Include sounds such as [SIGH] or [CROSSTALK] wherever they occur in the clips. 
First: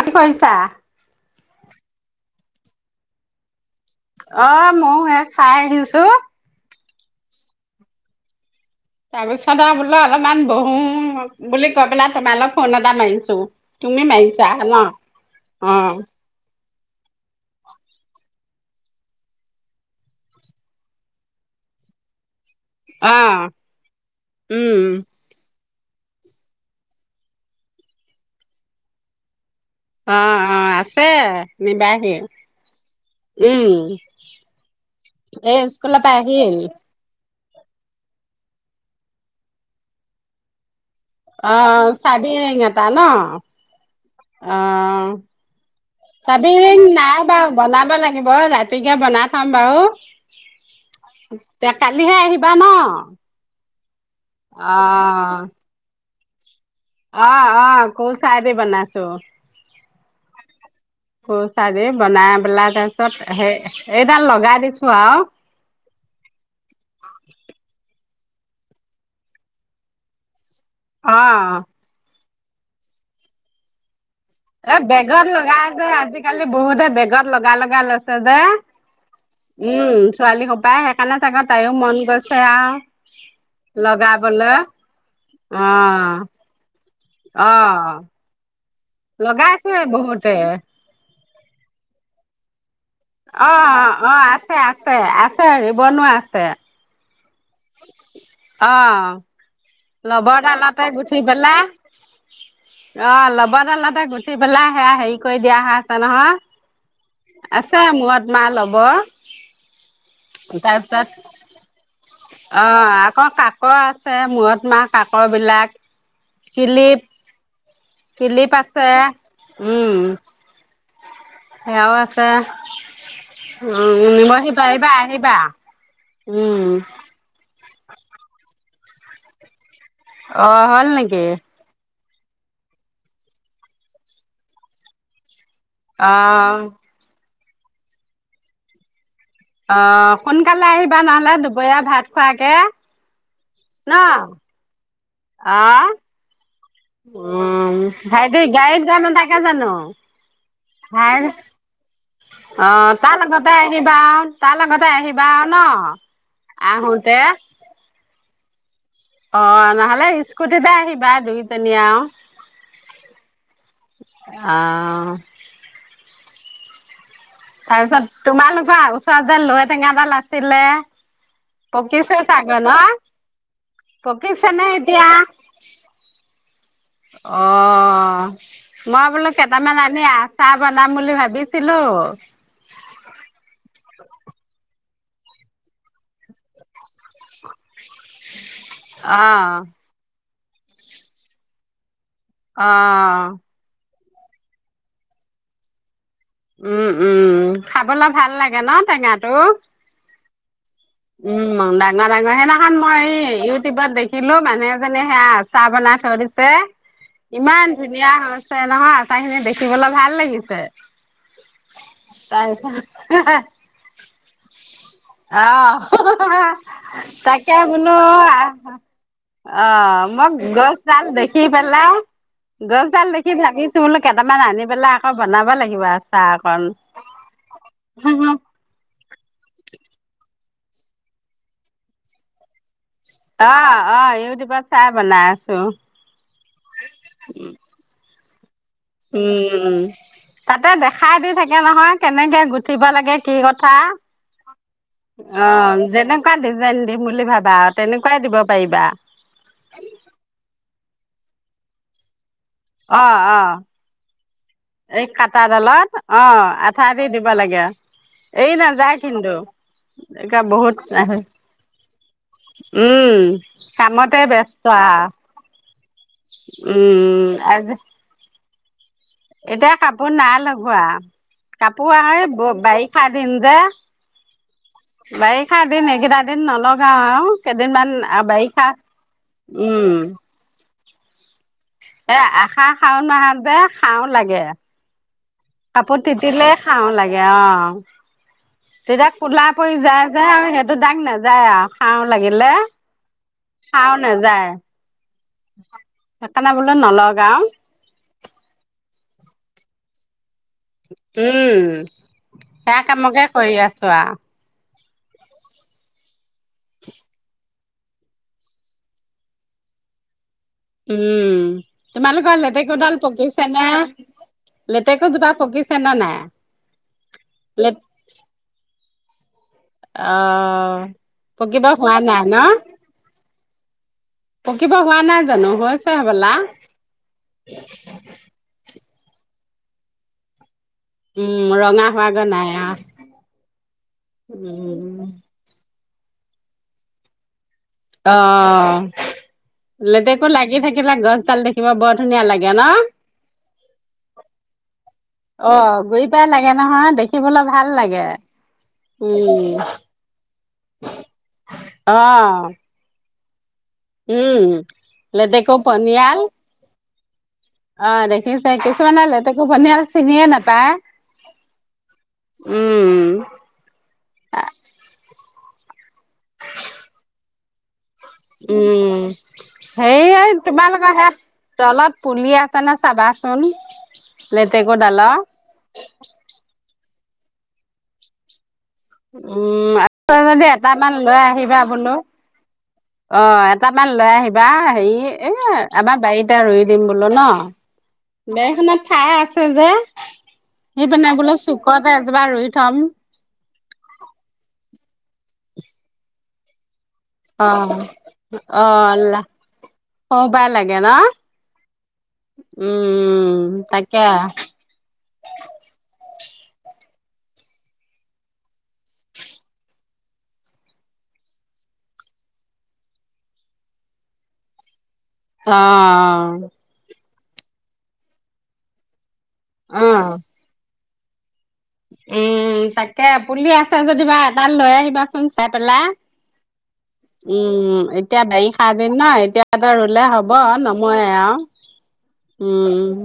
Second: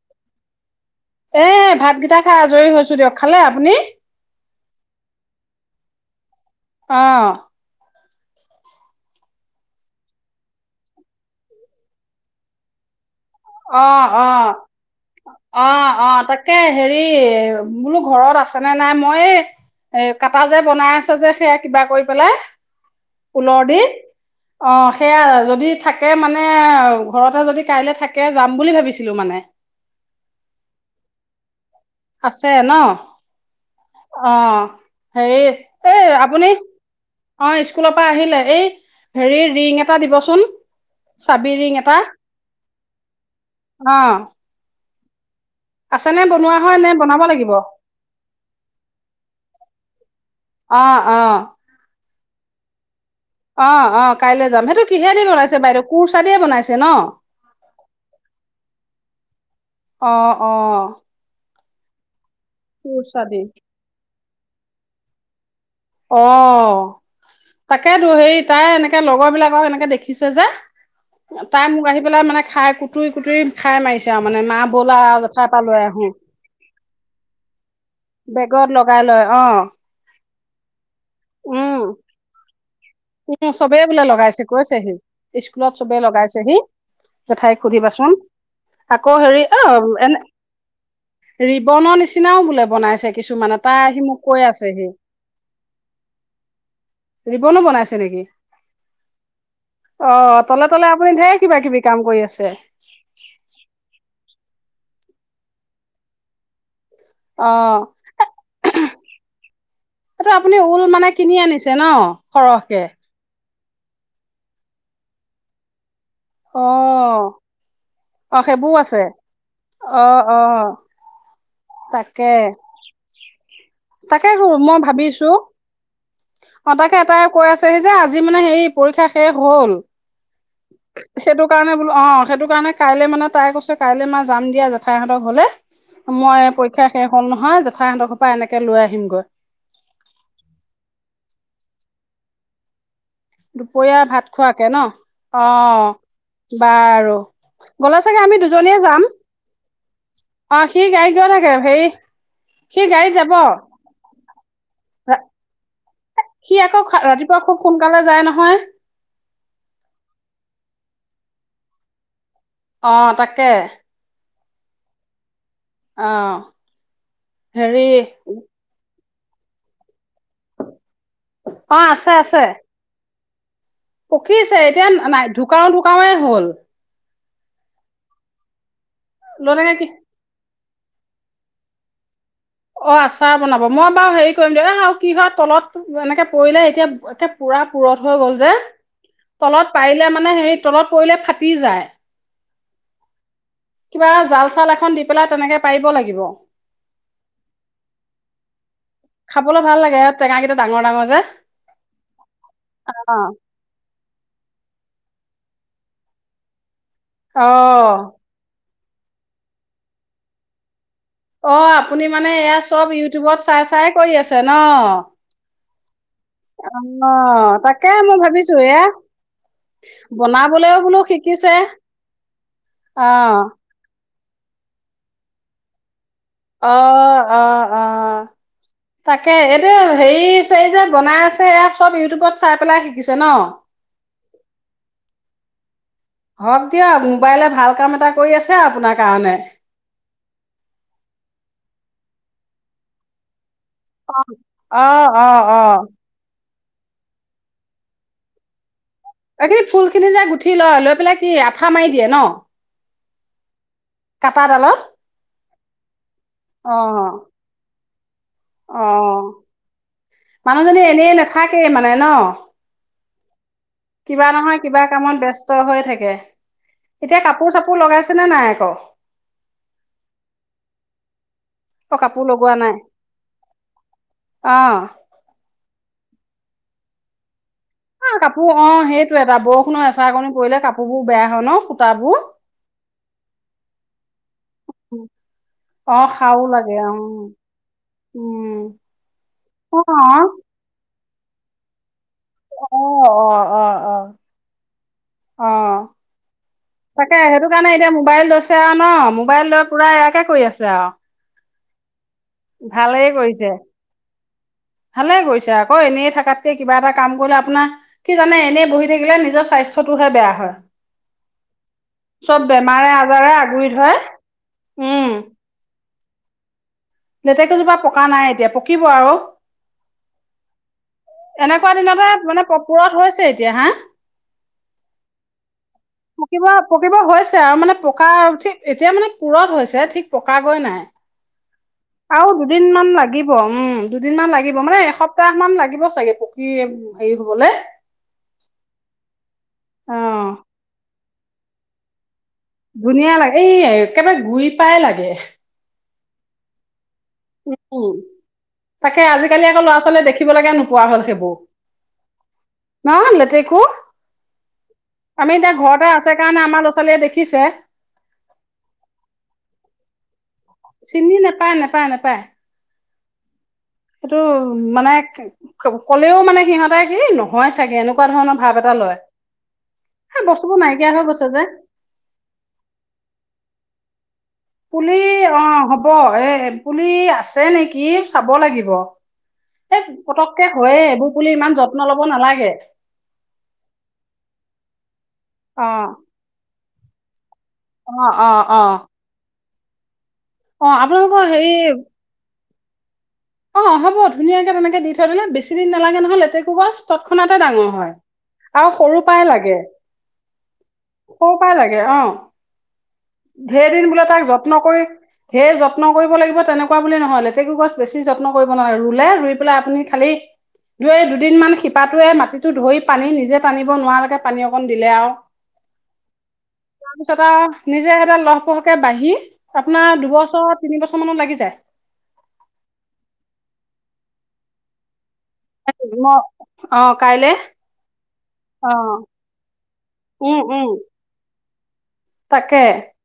কি কৰিছা এ ভাতকেইটা খাই আজৰি হৈছো দিয়ক খালে আপুনি অ ময়ো স খাই আহিছো আহ তাৰপিছত আৰু বোলো অলপমান বহো বুলি কৈ পেলাই তোমালৈ ফোন এটা মাৰিছো অ তুমি -অ মাৰিছা ন? -অ -অ তাকে হেৰি বোলো ঘৰত আছে আছে নে নাই মই এ কাটা যে বনাই আছ যে সেয়া কিবা কৰি পেলাই অ' লৰ দি অ উম সেয়া যদি থাকে মানে ঘৰতে যদি কাইলে থাকে যাম বুলি ভাবিছিলো মানে অ -অ আছে নিবাহি আছে ন উম অ হেৰি এই স্কুলৰ পৰা আহিল অ স্কুলৰ পৰা আহিলে এই হেৰি ৰিং এটা দিবচোন চাবি অ ৰিং এটা চাবি ৰিং এটা হ ন অ অ আছেনে চাবি বনোৱা হয় ৰিং নে বনাব নাই লাগিব বাৰু বনাব লাগিব ৰাতিকে বনাই থাম বাৰু অ অ এতিয়া কাই কালিহে আহিবা ন অ অ কাইলৈ যাম সেইটো কিহে দি অ' বনাইছে বাইদেউ কোৰ্চ চা দিয়ে বনাইছে ন অ অ কোৰ্চা দি বনাইছো অ অ কোৰ্চাৰে বনাই পেলাই কুৰ্চা তাছত দি এই এডাল লগাই দিছো আও অ তাকেইেতো হেৰি তাই এনেকে লগৰ বিলাকক এনেকে দেখিছে যে অ তাই মোক আহি পেলাই মানে। খাই কুটুৰি কুটুৰি খাই মাৰিছে। আৰু মানে মা এ ব'লা বেগত জেঠাইৰ লগা পৰা লৈ যে আহো আজিকালি বহুতে বেগত লগা লগা লৈছে যে বেগত লগাই লয় অ উম। ছোৱালী সবায়ে উম উম চবেই বোলে লগাইছে লগাবলৈ কৈছেহি অ স্কুলত চবে লগাইছেহি অ জেঠাইক সুধিবাচোন। আকৌ হেৰি অ লগাইছে এনে বহুতে ৰিবনৰ নিচিনাও বোলে বনাইছে অ কিছুমানে তাই অ আহি অ মোক কৈ আছে আছেহি আছে আছে ৰিবনো আছে ছে ৰিবনো বনাইছে নেকি অ তলে তলে লবৰডালতে আপুনি গুঠি ঢেৰ কিবা পেলাই কিবি কাম কৰি আছে অ লবৰডালতে গুঠি পেলাই সেয়া হেৰি কৰি দিয়া হৈ আছে অ নহয়। আছে মূৰত মা ল'ব এইটো আপুনি ঊল মানে কিনি আনিছে ন অ সৰহকে আকৌ কাকৰ আছে মূৰত মাহ কাকৰ বিলাক কিলিপ অহ অহ সেইবোৰ আছে উম অ অ সেয়াও তাকে আছে উ তাকে নিবহি মই পাৰিবা ভাবিছো আহিবা উম আছে সি যে আজি মানে সেই পৰীক্ষা শেষ হ'ল অ হল নেকি সেইটো কাৰণে বোলো অ সেইটো কাৰণে কাইলৈ মানে তাই কৈছে কাইলৈ মা যাম দিয়া জেঠাইহঁতৰ ঘৰলে। অ মই পৰীক্ষা শেষ হ'ল ন নহয় জেঠাইহতৰ‌ ঘৰপা এনেকে লৈ আহিম গৈ অ সোনকালে আহিবা নহলে দুপৰীয়া ভাত খোৱাকে ন দুপৰীয়া ভাত খোৱাকে ন অ বাৰু উম গ'লে চাগে আমি ভাইটি দুজনীয়ে গাড়ীত গয় যাম নাতাকে জানো অ সি গাড়ীত ভাই গৈ থাকে হেৰি অ সি গাড়ীত তাৰ যাব লগতে আহবা আও তাৰ লগতে আহিবা আৰু ন'? আহোতে হয়। অ' নহ'লে ইস্কুটিতে আহিবা দুইজনী আও। অ' তাকে। অ'। অ'। তাৰ হেৰি পিছত তোমালোকৰ চৰত যে লৌ টেঙা এডাল আছ ছিলে, অ আছে পকিছে আছে চাগে ন'? পকিছে। এতিয়া নাই, ঢুকাও - ঢুকাওৱে হ'ল। অ'। মই বোলো লনেকে কেইটামান কি আনি আছাৰ বনাম বুলি ভাবিছিলোঁ। অ কিবা তলত এনেকে পৰিলে। এতিয়া একে পুৰা পুৰঠ হৈ গ'ল যে। অ তলত পাৰিলে মানে হে তলত পৰিলে ফাটি যায়। অ'। কিবা জাল-চাল এখন দি পেলাই তেনেকে পাৰিব লাগিব। উম - উম। খাবলৈ ভাল লাগে ন' টেঙটো? খাবলৈ ভাল লাগে টেঙাকেইটা ডাঙৰ ডাঙৰ যে উম, ডাঙৰ- ডাঙৰ। সেইদিনাখন মই এই অ ইউটিউবত দেখিলোঁ। মানুহ এজনী সেয়া আ চাৰ বনাই থৈ দিছে। ইমান অ ধুনীয়া হৈছে। নহয়, আচাৰখিনি দেখিবলৈ ভাল লাগিছে। অ' আপুনি মানে এয়া তাৰপিছত চব ইউটিউবত চাই - চাই কৰি আছে ন'? আহ অ' তাকে মই ভাবিছোঁ এয়া। অ মোক বনাবলেও বোলো গছডাল দেখি শিকিছে। পেলাই অ'। গছডাল দেখি ভাবিছো বোলো কেইটামান আনি পেলাই আকৌ বনাব লাগিব আ অ' - অ' - অ'। তাকে। এইটো হেৰি-চেৰি যে বনাই আছে, এয়া চব ইউটিউবত চাই পেলাই শিকিছে ন? অ' - অ' ইউটিউবত চাই বনাই ছোঁ। হওঁক দিয়ক। মোবাইলে ভাল কাম এটা কৰি আছ আপোনাৰ কাৰণে। উম তাতে দেখাই দি থাকে নহয়, কেনেকে গুঠিব লাগে, কিহত অ' - অ' - অ'। যে দিম বুলি ভাবা আৰু তেনেকোৱাই দিব পাৰিবা এইবিলাক কি আঠা মাৰি দিয়ে ন অ অ কাটাডালত এই কাটাডালত অ আঠা দি দিব লাগে এৰি অ নাযায় কিন্তু এতিয়া বহুত মানুহজনী এনেই আহে নাথাকে মানে ন উম কামতে কিবা নহয় ব্যস্ত কিবা আও কামত ব্যস্ত হৈ থাকে। এতিয়া উম কাপোৰ চাপোৰ আজি লগাইছেনে নাই? অ এতিয়া কাপোৰ নাই লগোৱা কাপোৰ অ আহে লগোৱা নাই বাৰিষা দিন যে অ বাৰিষা দিন এইকেইটা দিন নলগাও আৰু কেইদিনমান আহ কাপোৰ অ বাৰিষা সেইটো এটা বৰষুণৰ উম এচা কণি পৰিলে কাপোৰ বহুু বেয়া হয় ন এ সূতাবোৰ আহাৰ শাওণ মাহত‌ যে সাও লাগে অ কাপোৰ খাও তিতিলে খাওঁ অ লাগে অ উম তেতিয়া কলা পৰি অ যায় যায় আৰু সেইহটো দাগ নাযায় যায় আৱ খাওঁ লাগিলে অ অ অ খাওঁ অ নাযায় অ সেইকাৰণে বোলো তাকে নলগাও সেইটো কাৰণে এতিয়া মোবাইল লৈ ছে আৱ ন মোবাইল লৈ পুৰা এয়াকে কৰি আছে আৰু উম [UNINTELLIGIBLE] সেয়া ভালেই কামকে কৰিছে কৰি আছো আৰু ভালে কৰিছে আকৌ এনেই থকাতকে কিবা এটা কাম কৰিলে আপোনাৰ কি জানে এনেই বহি থাকিলে নিজৰ স্বাস্থ্যটোহে বেয়া হয় উম তোমালোকৰ চব বেমাৰে লেটেকুডাল আজাৰে পকিছে নে আগুৰি ধৰে লেটেকুজোপা পকিছে নে নাই লেটেকোজোপা লেট পকা নাই এতিয়া পকিব আৰু অ পকিব এনেকোৱা হোৱা দিনতে নাই ন মানে পূু পোৰা হৈছে এতিয়া হা পকিব হোৱা নাই জানো হৈ পকিব পকিব হৈছে আও মানে পকা উঠি এতিয়া মানে পূৰঠ হৈছে ঠিক পকা গৈ নাই উম ৰঙা হোৱাগৈ আৰু নাই দুদিন আও মান লাগিব উম দুদিন মান লাগিব মানে উম এসপ্তাহ মান লাগিব চাগে পোক কি হেৰি হবলে অ অ লেতেকু লাগি থাকে। সেইিবিলাক গছডাল দেখিব বৰ ধুনীয়া লাগে। ন ধুনীয়া লাগে এই একেবাৰে গুৰি পাই লাগে। বেয়া লাগে নহয় দেখি। উম, তাকে আজিকালি আকৌ উম ল'ৰা ছোৱালীয়ে দেখিবলৈ। নোপোৱা হ'ল সেবো অ ন লে' তেকো। উম আমি লেটেকু এতিয়া ঘৰতে আছে পনিয়াল কাৰণে আমাৰ ল'ৰা ছোৱালীয়ে দেখি। পকিছে। অ দেখিছে কিছুমানে লেতেকু পনিয়াল চিনিয়ে না। চিনি নাপাই নেপায় নেপায়। হয়। সেইটো মানে কলেও মানে সিহঁতে কি নহয় চাগে এনে। উম এই হেই বস্তুবোৰ নাইকিয়া তোমালোকৰ হৈ সে গৈছে যে তলত পুলি আছে নে চাবাচোন। লেটেকু পুলি ডালৰ অ হ'ব এ। পুলি আছে নেকি চাব লাগিব। উম, এই আহ যদি পতককে হয়ে এটামান এইবোৰ লৈ পুলি ইমান আহিবা যত্ন বোলো ল'ব নালাগে অ এটামান লৈ আহিবা হেৰি এ অ আমাৰ বাৰীতে ৰুই। দিম বোলো ন। অ অ অ বেখনত ঠাই আছে। সেই যে। অ সেই পিনাই আপোনালোকৰ বোলে হেৰি চুকত এজোপা ৰুই। থম। অ হ'ব ধুনীয়াকে তেনেকে দি থৈ দিলে বেছি দিন নালাগে নহয় লেতেকু গছ। তৎক্ষণাতে অ ডাঙৰ হয়, অ আৰু সৰু পৰাই লাগে সৰু পৰাই লাগে ন সৰু পৰাই লাগে অ উম ঢেৰ দিন তাকে বোলে তাক যত্ন কৰি ধেৰ যত্ন কৰিব লাগিব। সেই তেনেকোৱা বুলি নহয় লেতকু গছ বেছি। যত্ন কৰিব নালাগে, ৰুলে ৰুই পেলাই আপুনি খালি ৰুয়ে দুদিন মান শিপাটোৱে মাটিটো ধৰি পানী নিজে টানিব নোৱাৰাকে পানী অকণ দিলে আৰু। অঁ। তাৰপিছত আও নিজে সেতে লহপহকে বাঢ়ি। অ আপোনাৰ দুবছৰ তিন বছৰ। ছ মানত লাগি যায়। উম তাকে পুলি আছে যদিবা এডাল লৈ আহিবা। চোন চাই পেলা যায় মই অ কাইলে উম এতিয়া বাৰিষা অ দিন ন এতিয়া ৰুলে হ'ব উম উম নময় আৰু। তাকে উম।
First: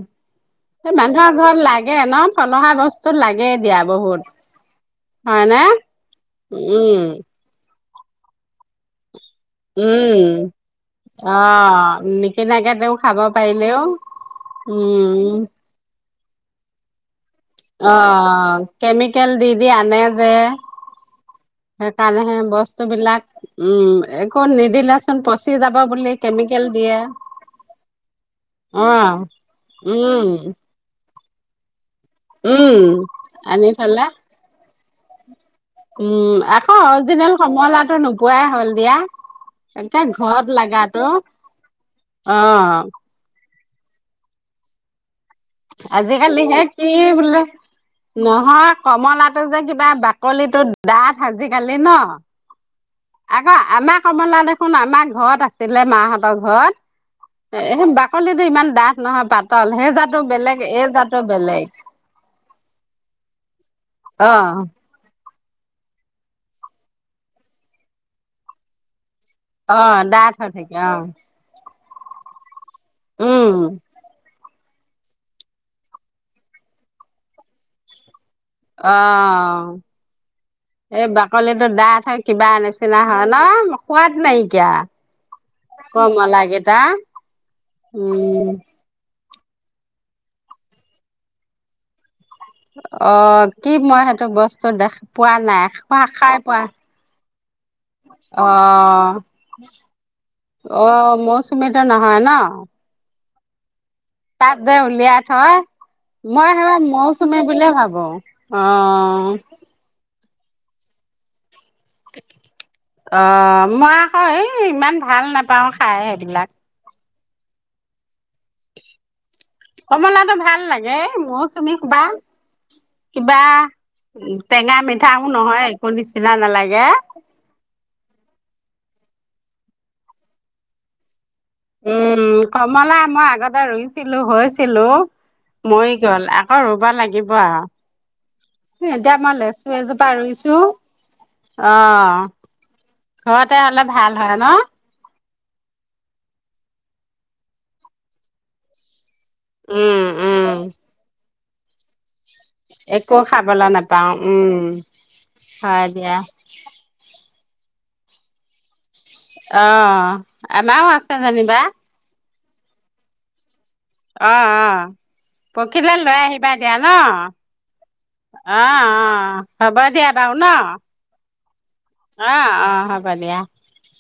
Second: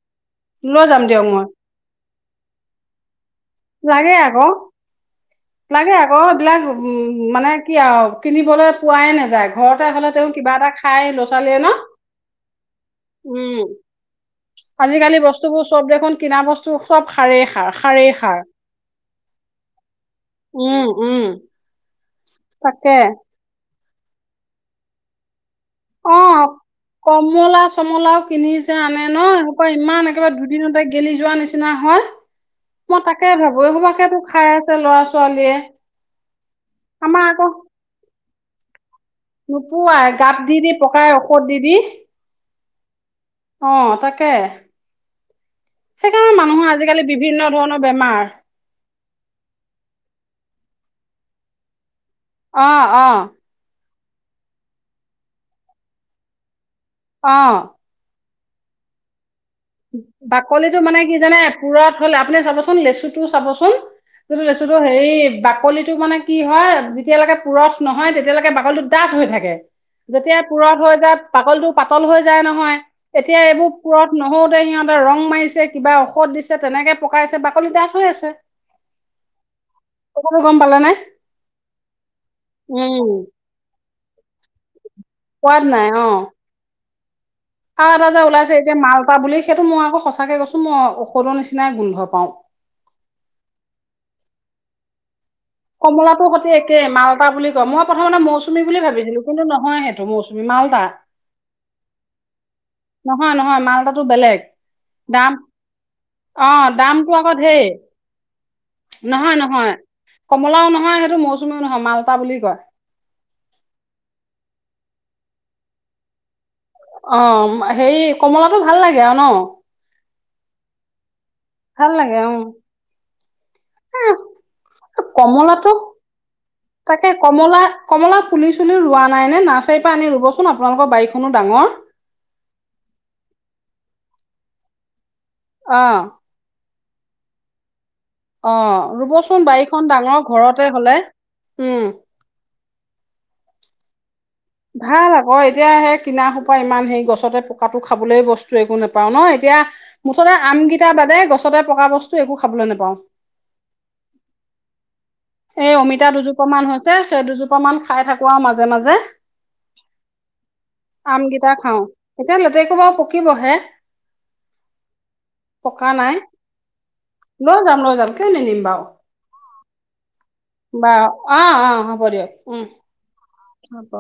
লৈ এই যাম দিয়ক মানুহৰ মই ঘৰত লাগে ন। সলহা বস্তু লাগে [UNINTELLIGIBLE] এ দিয়া লাগে বহুত আকৌ হয়নে লাগে আকৌ এইবিলাক উ উম মানে কি আৰু কিনিবলৈ পোৱাই নাছিল উম ছোৱালীয়ে ন আহ নিকিনাকে তেওঁ খাব উম। পাৰিলেও আজিকালি উম বস্তুবোৰ চব দেখোন কিনা বস্তু সব অ কেমিকেল দি- দি আনে যে উম -উম কাৰণহে তাকে বস্তুবিলাক উম এক নিদিলাচোন অ কমলা চমলাও কিনিছে অ আনে ন এক ইমান উম একেবাৰে দুদিনতে গেলি যোৱা নিচিনা হয় উম মই তাকে ভাবো আনি থলে সবাকে তো খাই আছ [UNINTELLIGIBLE] আ ল'ৰা ছোৱালীয়ে উম আকৌ আমাৰ অৰ্জিনেল আকৌ কমলাটো নুব পোৱাই হ'ল দিয়া একে নোপোৱাই গাপ ঘৰত দি -দি লাগাতো পকাই ঔকত দি -দি অ অ তাকে সেইকাৰণে আজিকালিহে মানুহৰ কি আজিকালি বিভিন্ন বোলে ধৰণৰ বেমাৰ নহয় কমলাটো যে কিবা বাকলিটো [UNINTELLIGIBLE] দাঠ আজিকালি ন অ -অ আকৌ আমাৰ কমলা দেখোন আমাৰ ঘৰত আছিলে মাহঁতৰ ঘৰত অ'। এ বাক [UNINTELLIGIBLE] কলিটো ইমান ডাঠ নহয় পাত [UNINTELLIGIBLE] তল হে জাত বাকলিটো মানে কি জানে পুৰত হলে আপুনি চাবচোন লেচু টো চাবচোন অ', এটো লেচুটো হেৰি বাকলিটো মানে কি হয় যেতিয়ালৈকে পুৰঠ নহয় তেতিয়ালৈকে বাকলিটো ডাঠ হৈ থাকে অ', ডাঠ যেতিয়া থাকে পুৰত হৈ অ', যায় পাগলটো পাতল হৈ যায় নহয়। এতিয়া উম, এইবোৰ পুৰঠ নহও তে সিহঁতে ৰং মাৰিছে কিবা ঔষধ দিছে তেনেকে পকাইছে বাকলি ডাঠ হৈ আছে। অঁ কথাটো গম পালে নে এই বাকলিটো ডাঠ হয় কিবা নিচিনা উম হয় ন। সোৱাদ নাই। কিয়া সোৱাদ নাই অ কমলা গেটা আৰু এটা যে ওলাইছে এতিয়া মালতা বুলি। এটো মই আকৌ সঁচাকে কৈছোঁ মই ঔষধৰ নিচিনাই গোন্ধ পাওঁ। অঁ কি মই সেইটো বস্তু দেখা। পোৱা কমলা সতে একে মালতা বুলি কয় মই প্ৰথমতে মৌচুমী বুলি অঁ ভাবিছিলো কিন্তু নহয় সেইটো মৌচুমী মালতা অ মৌচুমীটো নহয় ন। নহয় নহয় মালতা। তাত যে উলিয়াই থয় অ মই সেইবাৰ দামটো আকৌ মৌচুমী ধেৰ বুলিয়ে ভাবো। অ নহয় নহয় কমলাও নহয় সেইটো মৌচ অ মই আকৌ এই ইমান। ভাল নাপাওঁ খাই সেইবিলাক। অ সেই কমলাটো ভাল লাগে আৰু ন। টো ভাল লাগে। মৌ চুমি ভাল সোবা লাগে অ কিবা এ টেঙা-মিঠাও নহয় কমলাটো একো নিচিনা নালাগে। তাকে কমলা কমলা পুলি চুলি ৰোৱা নাই নে নাচাৰি পৰা আনি ৰুব চোন আপোনোক বাৰীত। উম কমলা মই আগতে ৰুইছিলোঁ হয়। হেল্লো' অ মই গ'ল আকৌ ৰোঁ কিবা লাগিব আঅ অ ৰুবচোন বাৰীখন ডাঙৰ ৰুইছো ঘৰতে হ'লে। অ উম ঘৰতে হ'লে ভাল। হয় ন অঁ এতিয়া সেই কিনা সোপা ইমান সেই গছতে পকাটো খাবলৈ বস্তু একো নেপাওঁ নেপাওঁ ন, এতিয়া উম মুঠতে উম আমগেইটা বাদে গছ সদায় পকা বস্তু একো খাবলৈ নোপাওঁ একো খাবলৈ নাপাওঁ উম এ হয় অমিতা দিয়া দুজোপা মান হৈছে। চে দুজোপাও অকমান খাই থাকো আৰু মাজে মাজে। অ আমাও আছে আমকেইটা যেনিবা, খাওঁ এতিয়া লেতেকো বাৰু পকিবহে। অ অ, পকা পকিলে নাই লৈ আহিবা এতিয়া ন, লৈ যাম লৈ যাম অ অ। হ'ব দিয়া। বাৰু ন বাও অহ - অহ হব দিয়ক অ উম অ হ'ব দিয়া হব।